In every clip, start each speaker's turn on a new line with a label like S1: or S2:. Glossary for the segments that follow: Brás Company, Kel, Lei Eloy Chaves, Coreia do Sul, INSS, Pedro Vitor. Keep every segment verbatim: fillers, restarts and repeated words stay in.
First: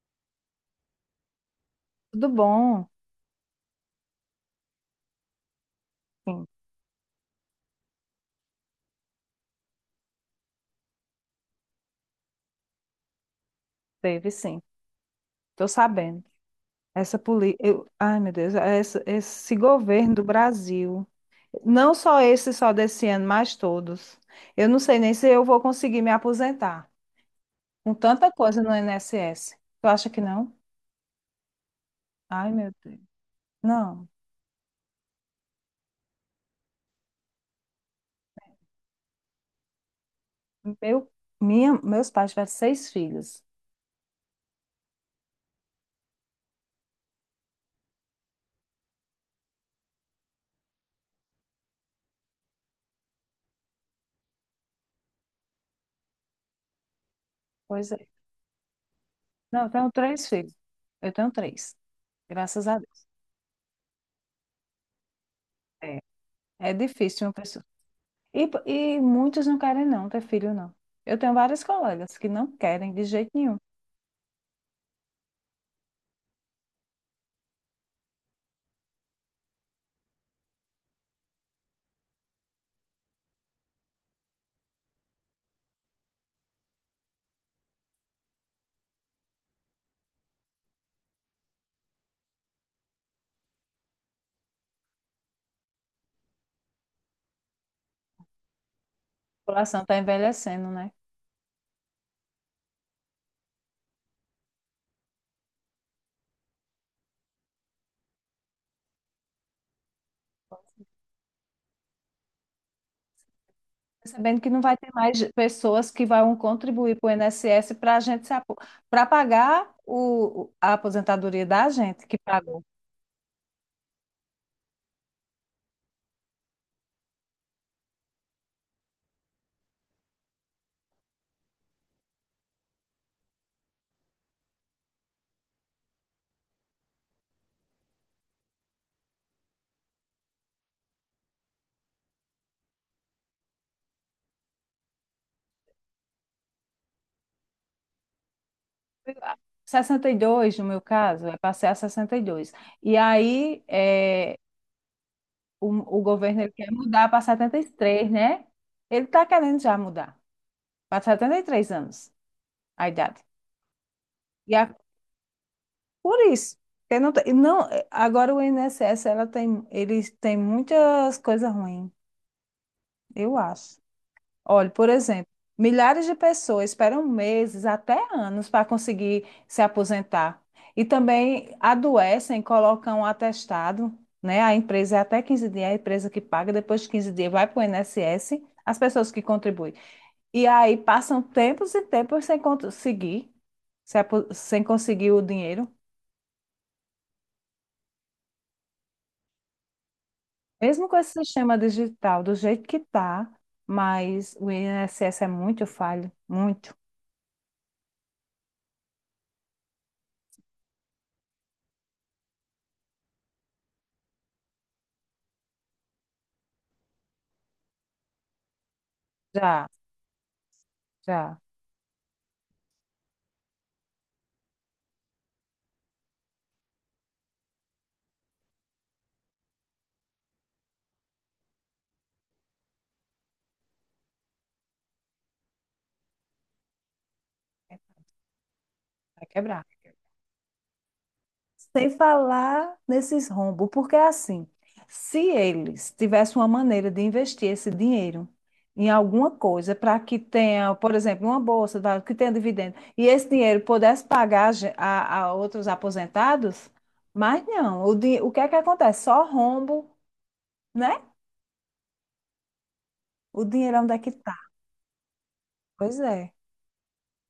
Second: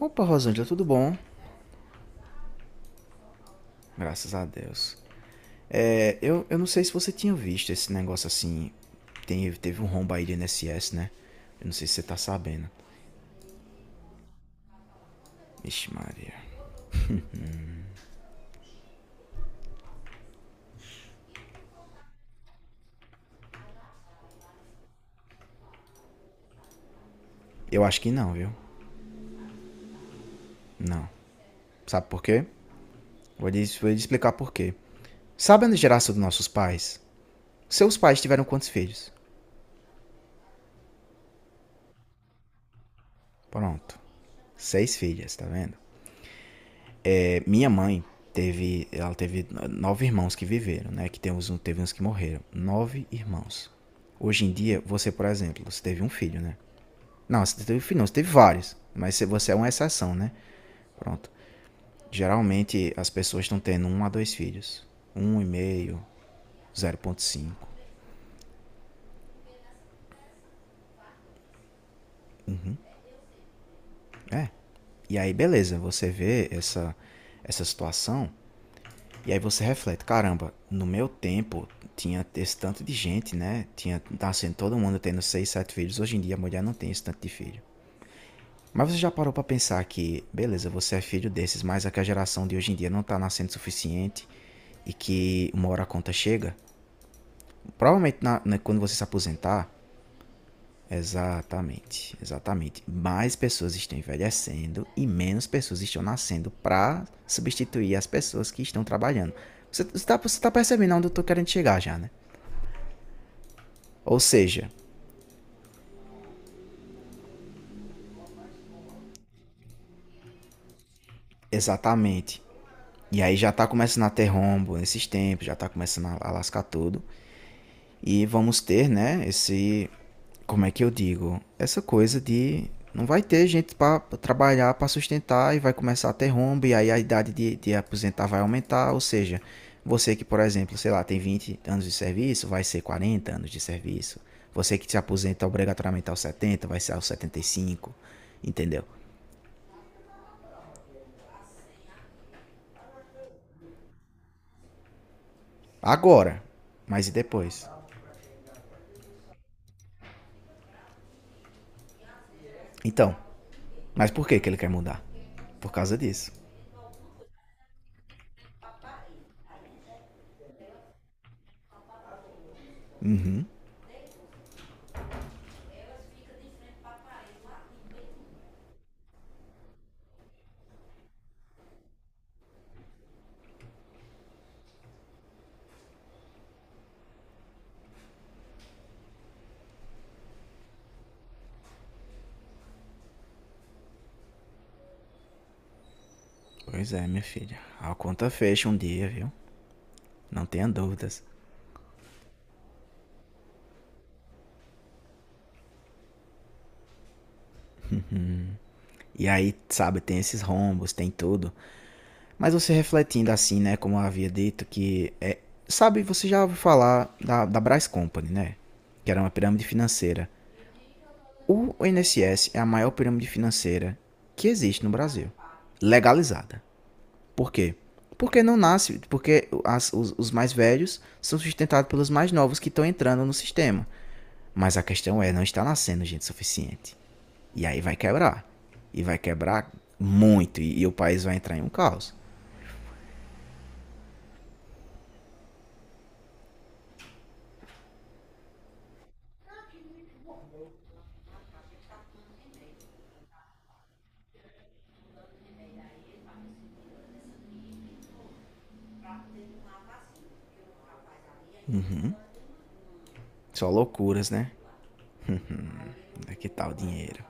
S1: Opa, Rosângela, tudo bom?
S2: Tudo bom?
S1: Graças a Deus. É, eu,
S2: Sim,
S1: eu não sei se você tinha visto esse negócio assim. Tem, teve um rombo aí de I N S S, né? Eu não sei se você tá sabendo.
S2: teve sim. Estou
S1: Ixi,
S2: sabendo.
S1: Maria.
S2: Essa política. Ai, meu Deus, essa- esse governo do Brasil. Não só esse, só desse ano, mas todos. Eu não sei nem se eu vou conseguir me aposentar.
S1: Eu
S2: Com
S1: acho que
S2: tanta
S1: não, viu?
S2: coisa no I N S S. Tu acha que não?
S1: Não. Sabe por quê?
S2: Ai, meu Deus.
S1: Vou lhe, vou lhe
S2: Não.
S1: explicar por quê. Sabe a geração dos nossos pais? Seus pais tiveram quantos filhos?
S2: Meu, minha, meus pais tiveram seis filhos.
S1: Pronto. Seis filhas, tá vendo? É, minha mãe teve, ela teve nove irmãos que viveram, né? Que tem uns, teve uns que morreram. Nove irmãos. Hoje em dia, você, por exemplo, você teve um filho, né? Não, você teve um
S2: Pois
S1: filho, não,
S2: é.
S1: você teve vários. Mas você é
S2: Não,
S1: uma
S2: eu tenho
S1: exceção,
S2: três
S1: né?
S2: filhos. Eu
S1: Pronto.
S2: tenho três. Graças a
S1: Geralmente
S2: Deus.
S1: as pessoas estão tendo um a dois filhos. Um e
S2: É,
S1: meio,
S2: é
S1: zero ponto
S2: difícil uma pessoa.
S1: cinco.
S2: E, e muitos não querem não ter filho, não. Eu tenho várias colegas que não querem de jeito nenhum. A
S1: É. E aí, beleza, você vê essa, essa situação. E aí você reflete, caramba, no meu tempo tinha esse tanto de gente, né? Tinha nascendo todo mundo tendo seis, sete filhos. Hoje em dia a mulher não tem esse tanto de filho. Mas você já parou para pensar que, beleza, você é filho desses, mas é que a geração de hoje em dia não tá nascendo o suficiente e que uma hora a conta chega? Provavelmente na, na, quando você se aposentar.
S2: população está envelhecendo, né?
S1: Exatamente, exatamente. Mais pessoas estão envelhecendo e menos pessoas estão nascendo para substituir as pessoas que estão trabalhando. Você está você tá percebendo onde eu estou querendo chegar já, né? Ou
S2: Percebendo que não
S1: seja,
S2: vai ter mais pessoas que vão contribuir para o I N S S para a gente se apo... para pagar o... a aposentadoria da gente que
S1: exatamente.
S2: pagou.
S1: E aí já está começando a ter rombo nesses tempos, já está começando a lascar tudo. E vamos ter, né, esse. Como é que eu digo? Essa coisa de. Não vai ter gente para trabalhar, para sustentar e vai começar a ter rombo e aí a idade de, de aposentar vai aumentar. Ou seja, você que, por exemplo, sei lá, tem vinte anos de serviço, vai ser quarenta anos de serviço. Você que se aposenta obrigatoriamente aos setenta vai ser aos setenta e cinco, entendeu?
S2: Sessenta e dois no meu caso, é, passei a sessenta e dois. e aí é, o, o
S1: Agora,
S2: governo ele quer
S1: mas
S2: mudar
S1: e
S2: para setenta e
S1: depois?
S2: três né? Ele está querendo já mudar para setenta e três anos a
S1: Então,
S2: idade.
S1: mas por que que
S2: E
S1: ele quer mudar? Por causa
S2: Por
S1: disso.
S2: isso, porque não, tem- não, é, agora o I N S S ela tem, eles têm muitas coisas ruins, eu acho. Olha, por exemplo, milhares de pessoas esperam meses, até anos, para conseguir se aposentar. E também adoecem, colocam um atestado, né? A empresa é até quinze dias, a empresa que paga, depois de quinze dias vai para o I N S S, as pessoas que contribuem. E aí passam tempos e tempos sem conseguir, se apo- sem conseguir o dinheiro.
S1: Pois é, minha filha. A conta fecha um dia, viu? Não tenha
S2: Mesmo com esse
S1: dúvidas.
S2: sistema digital, do jeito que está, mas o I N S S é muito falho, muito.
S1: E aí, sabe, tem esses rombos, tem tudo. Mas você refletindo assim, né? Como eu havia dito, que é. Sabe, você já ouviu falar da, da Brás Company, né? Que era uma pirâmide
S2: Já,
S1: financeira.
S2: já.
S1: O I N S S é a maior pirâmide financeira que existe no Brasil. Legalizada. Por quê? Porque não nasce, porque as- os, os mais velhos são sustentados pelos mais novos que estão entrando no sistema. Mas a questão é, não está nascendo gente suficiente. E aí vai quebrar. E vai
S2: Vai quebrar.
S1: quebrar muito. E, e o país vai entrar em um
S2: Sem
S1: caos.
S2: falar nesses rombos, porque é assim, se eles tivessem uma maneira de investir esse dinheiro em alguma coisa para que tenha, por exemplo, uma bolsa, tá, que tenha dividendo, e esse dinheiro pudesse pagar ge- a, a outros aposentados, mas não. O, di- o que é que acontece? Só rombo, né? O
S1: Só
S2: dinheiro onde é que
S1: loucuras,
S2: está?
S1: né?
S2: Pois é.
S1: É que tal o dinheiro?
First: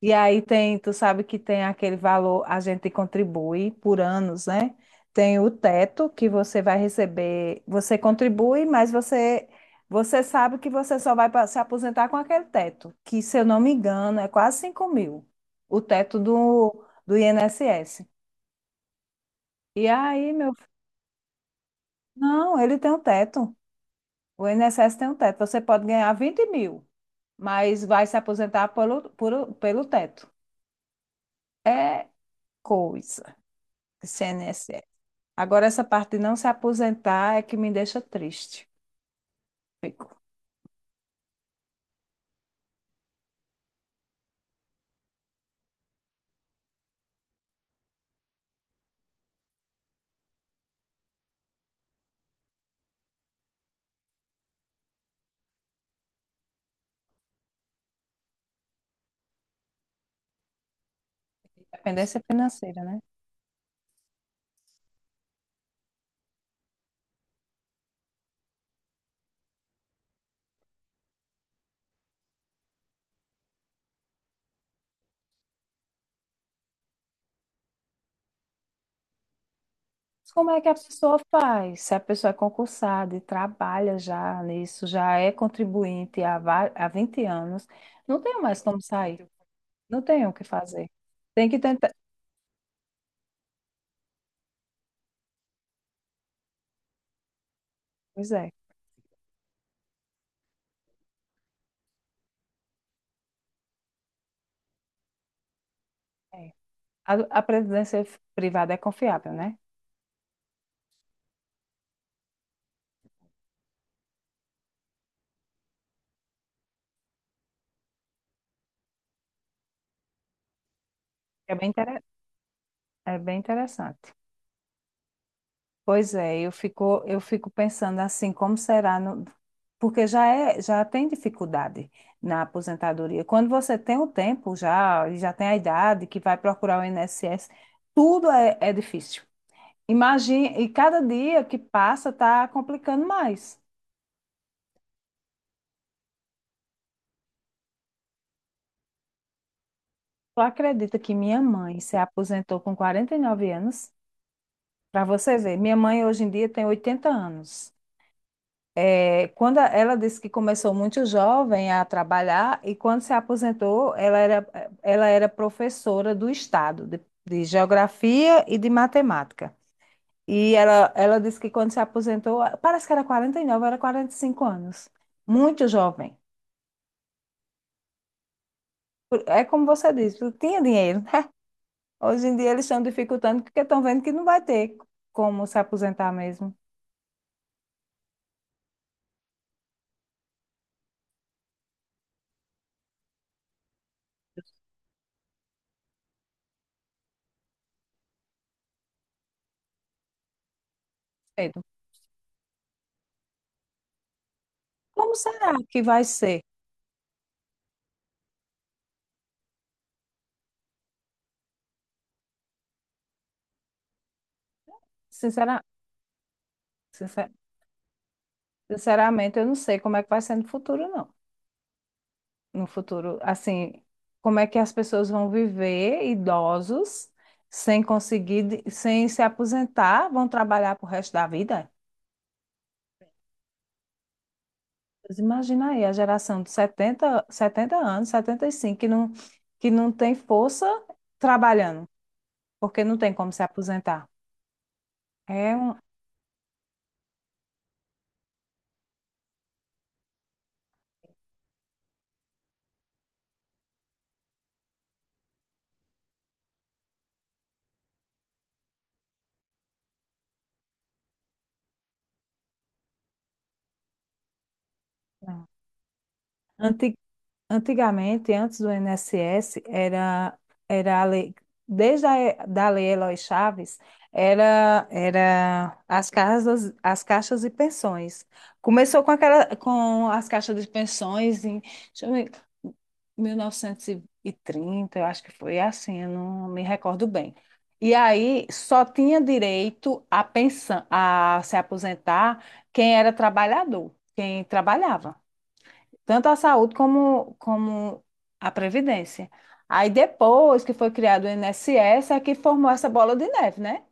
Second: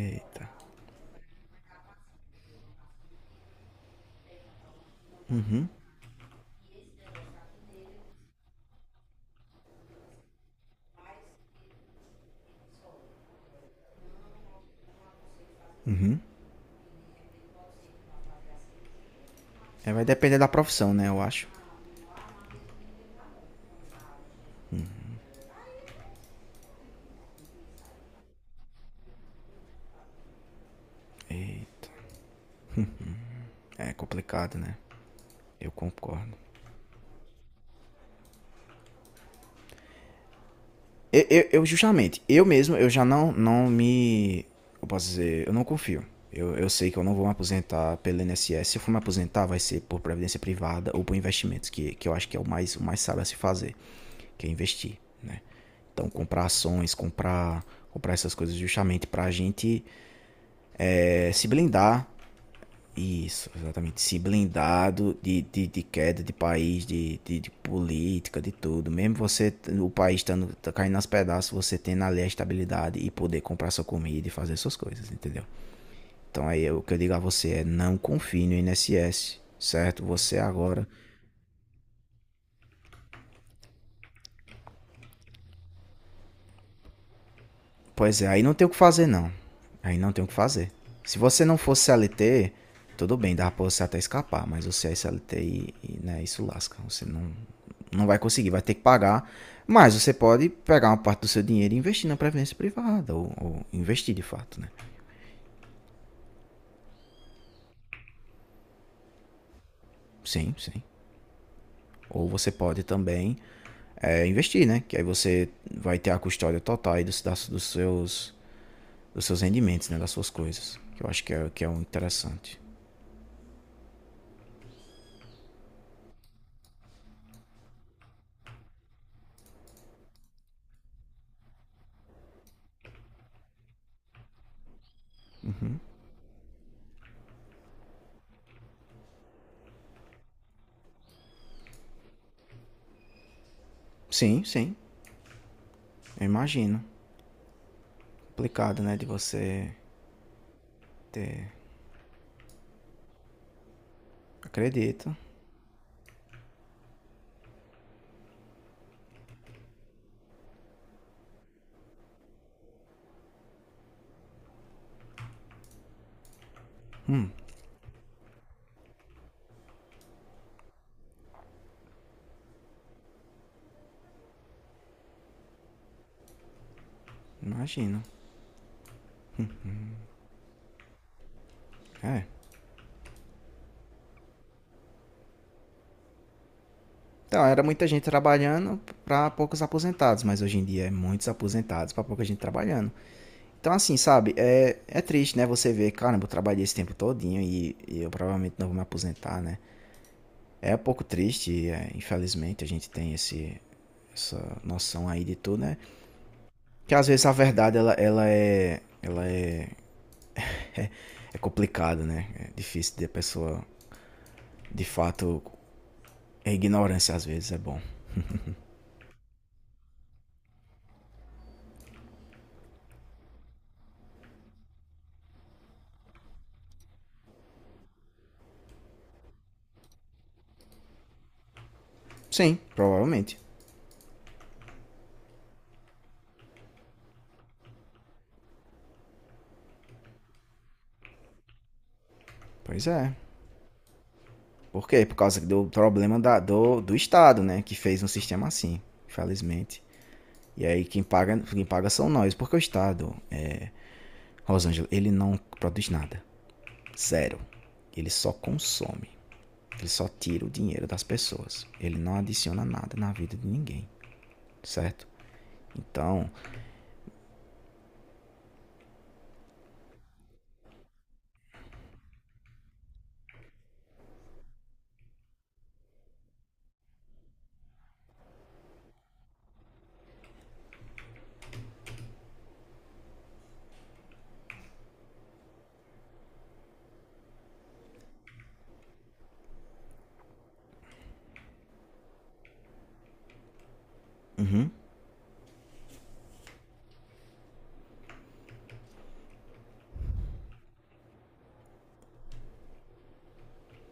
S2: E aí tem, tu sabe que tem aquele valor, a gente contribui por anos, né? Tem o teto que você vai receber, você contribui, mas você você sabe que você só vai pa- se aposentar com aquele teto, que se eu não me engano é quase cinco mil, o teto do, do I N S S. E
S1: É, vai
S2: aí,
S1: depender da
S2: meu, fi-
S1: profissão, né? Eu acho.
S2: não, ele tem um teto, o I N S S tem um teto, você pode ganhar vinte mil, mas vai se aposentar pelo, por, pelo teto.
S1: E
S2: É coisa,
S1: é
S2: esse
S1: complicado, né?
S2: I N S S. Agora,
S1: Eu
S2: essa parte de
S1: concordo.
S2: não se aposentar é que me deixa triste.
S1: Eu, eu- eu, justamente, eu mesmo, eu já não, não me. Eu posso dizer, eu não confio. Eu, eu sei que eu não vou me aposentar pelo I N S S. Se eu for me aposentar, vai ser por previdência privada ou por investimentos, que, que eu acho que é o mais, o mais sábio a se fazer, que é investir, né? Então, comprar ações, comprar, comprar essas coisas justamente pra gente eh, se blindar.
S2: Dependência financeira, né?
S1: Isso, exatamente. Se blindado de, de, de queda de país, de, de, de política, de tudo. Mesmo você, o país estando tá caindo aos pedaços, você tendo ali a estabilidade e poder comprar sua comida e fazer suas coisas, entendeu? Então aí o que eu digo a você é não confie no I N S S, certo?
S2: Mas
S1: Você
S2: como é que a
S1: agora.
S2: pessoa faz? Se a pessoa é concursada e trabalha já nisso, já é contribuinte há, va- há vinte anos,
S1: Pois
S2: não
S1: é, aí
S2: tenho
S1: não
S2: mais
S1: tem o que
S2: como
S1: fazer,
S2: sair,
S1: não. Aí
S2: não
S1: não tem o
S2: tenho
S1: que
S2: o que
S1: fazer.
S2: fazer.
S1: Se você
S2: Tem
S1: não
S2: que
S1: fosse
S2: tentar.
S1: C L T, tudo bem, dá pra você até escapar, mas você é C L T e, e, né, isso lasca. Você não, não vai
S2: Pois
S1: conseguir,
S2: é.
S1: vai ter que pagar. Mas você pode pegar uma parte do seu dinheiro e investir na previdência privada, ou, ou investir de fato, né?
S2: É. A, a previdência privada é confiável, né?
S1: Sim, sim. Ou você pode também é, investir, né? Que aí você vai ter a custódia total aí dos, das- dos, seus, dos seus rendimentos, né? Das suas coisas. Que eu acho que é,
S2: É
S1: que é
S2: bem,
S1: um
S2: intere-
S1: interessante.
S2: é bem interessante. Pois é, eu fico, eu fico pensando assim, como será, no- porque já é, já tem dificuldade na aposentadoria. Quando você tem o tempo já, e já tem a idade que vai procurar o I N S S, tudo é, é difícil. Imagine, e cada dia que passa está complicando mais.
S1: Sim, sim. Eu imagino. Complicado, né? De você.
S2: Tu acredita que minha mãe se aposentou com quarenta e nove anos? Para
S1: Acredito,
S2: você ver, minha mãe hoje em dia tem oitenta anos. É, quando a- ela disse que começou muito jovem a trabalhar e quando se aposentou, ela era, ela era professora do Estado de, de Geografia e de Matemática. E ela, ela disse que quando se aposentou, parece que era quarenta e nove, era quarenta e cinco anos. Muito jovem.
S1: imagino.
S2: Por- É como você disse, tu tinha dinheiro, né?
S1: É.
S2: Hoje em dia eles estão dificultando porque estão vendo que não vai ter como se aposentar mesmo.
S1: Então, era muita gente trabalhando para poucos aposentados, mas hoje em dia é muitos aposentados para pouca gente trabalhando. Então, assim, sabe, é, é triste, né? Você ver, caramba, eu trabalhei esse tempo todinho e, e eu provavelmente não vou me aposentar, né? É um pouco
S2: Cedo.
S1: triste, é, infelizmente, a gente tem esse, essa noção
S2: Como
S1: aí de
S2: será
S1: tudo, né?
S2: que vai ser?
S1: Que às vezes a verdade, ela, ela é ela é, é complicada, né? É difícil de a pessoa, de fato,
S2: Sincera-
S1: a ignorância às
S2: sincer-
S1: vezes é bom.
S2: sinceramente, eu não sei como é que vai ser no futuro, não. No futuro, assim, como é que as pessoas vão viver idosos sem conseguir, de- sem se aposentar, vão trabalhar pro resto da vida?
S1: Sim, provavelmente.
S2: Mas imagina aí a geração de setenta setenta anos, setenta e cinco que não, que não tem força trabalhando, porque
S1: Pois
S2: não tem
S1: é.
S2: como se aposentar.
S1: Por quê? Por causa
S2: É
S1: do
S2: um,
S1: problema da- do, do Estado, né? Que fez um sistema assim, infelizmente. E aí quem paga, quem paga são nós. Porque o Estado, é, Rosângela, ele não produz nada. Zero. Ele só consome. Ele só tira o dinheiro das pessoas. Ele não adiciona nada na vida de ninguém, certo?
S2: não.
S1: Então,
S2: Anti- Antigamente, antes do I N S S, era, era a lei, desde a da Lei Eloy Chaves, era, era as casas, as caixas de pensões. Começou com aquela, com as caixas de pensões em, deixa eu ver, mil novecentos e trinta, eu acho que foi assim, eu não me recordo bem. E aí só tinha direito a pensão, a se aposentar quem era trabalhador, quem trabalhava tanto a saúde como, como a previdência. Aí depois que foi criado o I N S S, é que formou essa bola de neve, né?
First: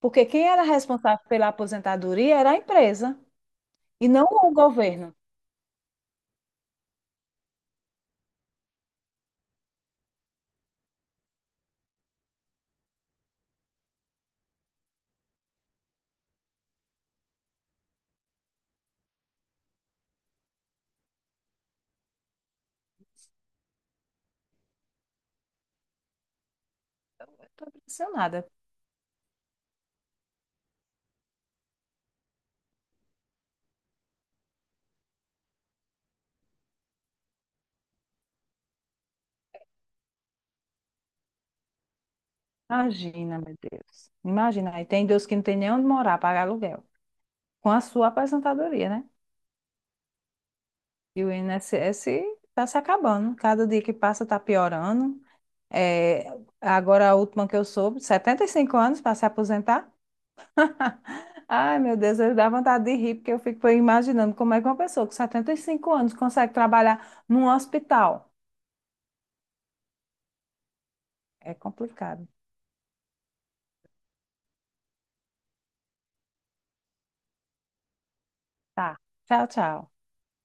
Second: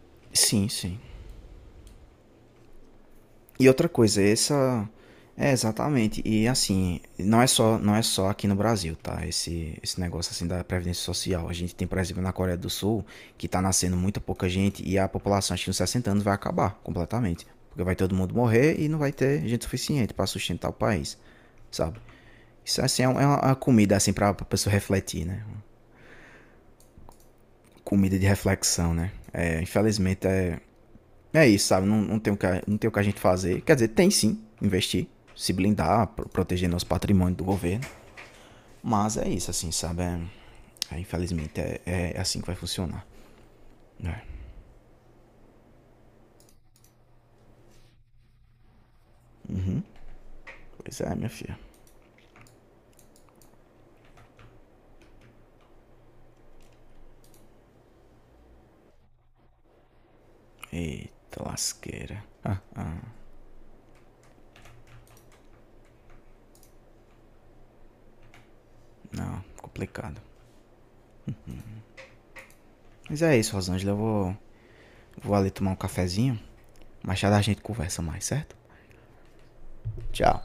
S2: Porque quem era
S1: sim, sim.
S2: responsável pela aposentadoria era a empresa
S1: E outra
S2: e
S1: coisa,
S2: não o
S1: essa
S2: governo.
S1: é exatamente. E assim, não é só, não é só aqui no Brasil, tá? Esse, esse negócio assim da previdência social. A gente tem, por exemplo, na Coreia do Sul, que tá nascendo muita pouca gente e a população, acho que nos sessenta anos vai acabar completamente, porque vai todo mundo morrer e não vai ter gente suficiente para sustentar o país, sabe? Isso assim é um, é uma, é comida assim para a pessoa refletir, né?
S2: Eu estou
S1: Comida de
S2: impressionada.
S1: reflexão, né? É, infelizmente é. É isso, sabe? Não, não, tem o que, não tem o que a gente fazer. Quer dizer, tem sim, investir, se blindar, pro- proteger nosso patrimônio do governo. Mas é isso, assim, sabe? É- é, infelizmente é, é assim que vai funcionar.
S2: Imagina, meu Deus.
S1: É.
S2: Imagina, aí tem Deus que não tem nem onde morar, pagar aluguel. Com a sua aposentadoria, né?
S1: Pois é,
S2: E
S1: minha
S2: o
S1: filha.
S2: I N S S está se acabando. Cada dia que passa está piorando. É, agora, a última que eu soube, setenta e cinco anos para se aposentar.
S1: Eita
S2: Ai, meu Deus,
S1: lasqueira.
S2: eu dá
S1: Ah,
S2: vontade de rir, porque eu fico imaginando como é que uma pessoa com setenta e cinco anos consegue trabalhar num hospital.
S1: não, complicado.
S2: É complicado.
S1: Mas é isso, Rosângela. Eu vou, vou ali tomar um cafezinho. Mais tarde a gente conversa mais, certo?
S2: Tá. Tchau, tchau.
S1: Tchau.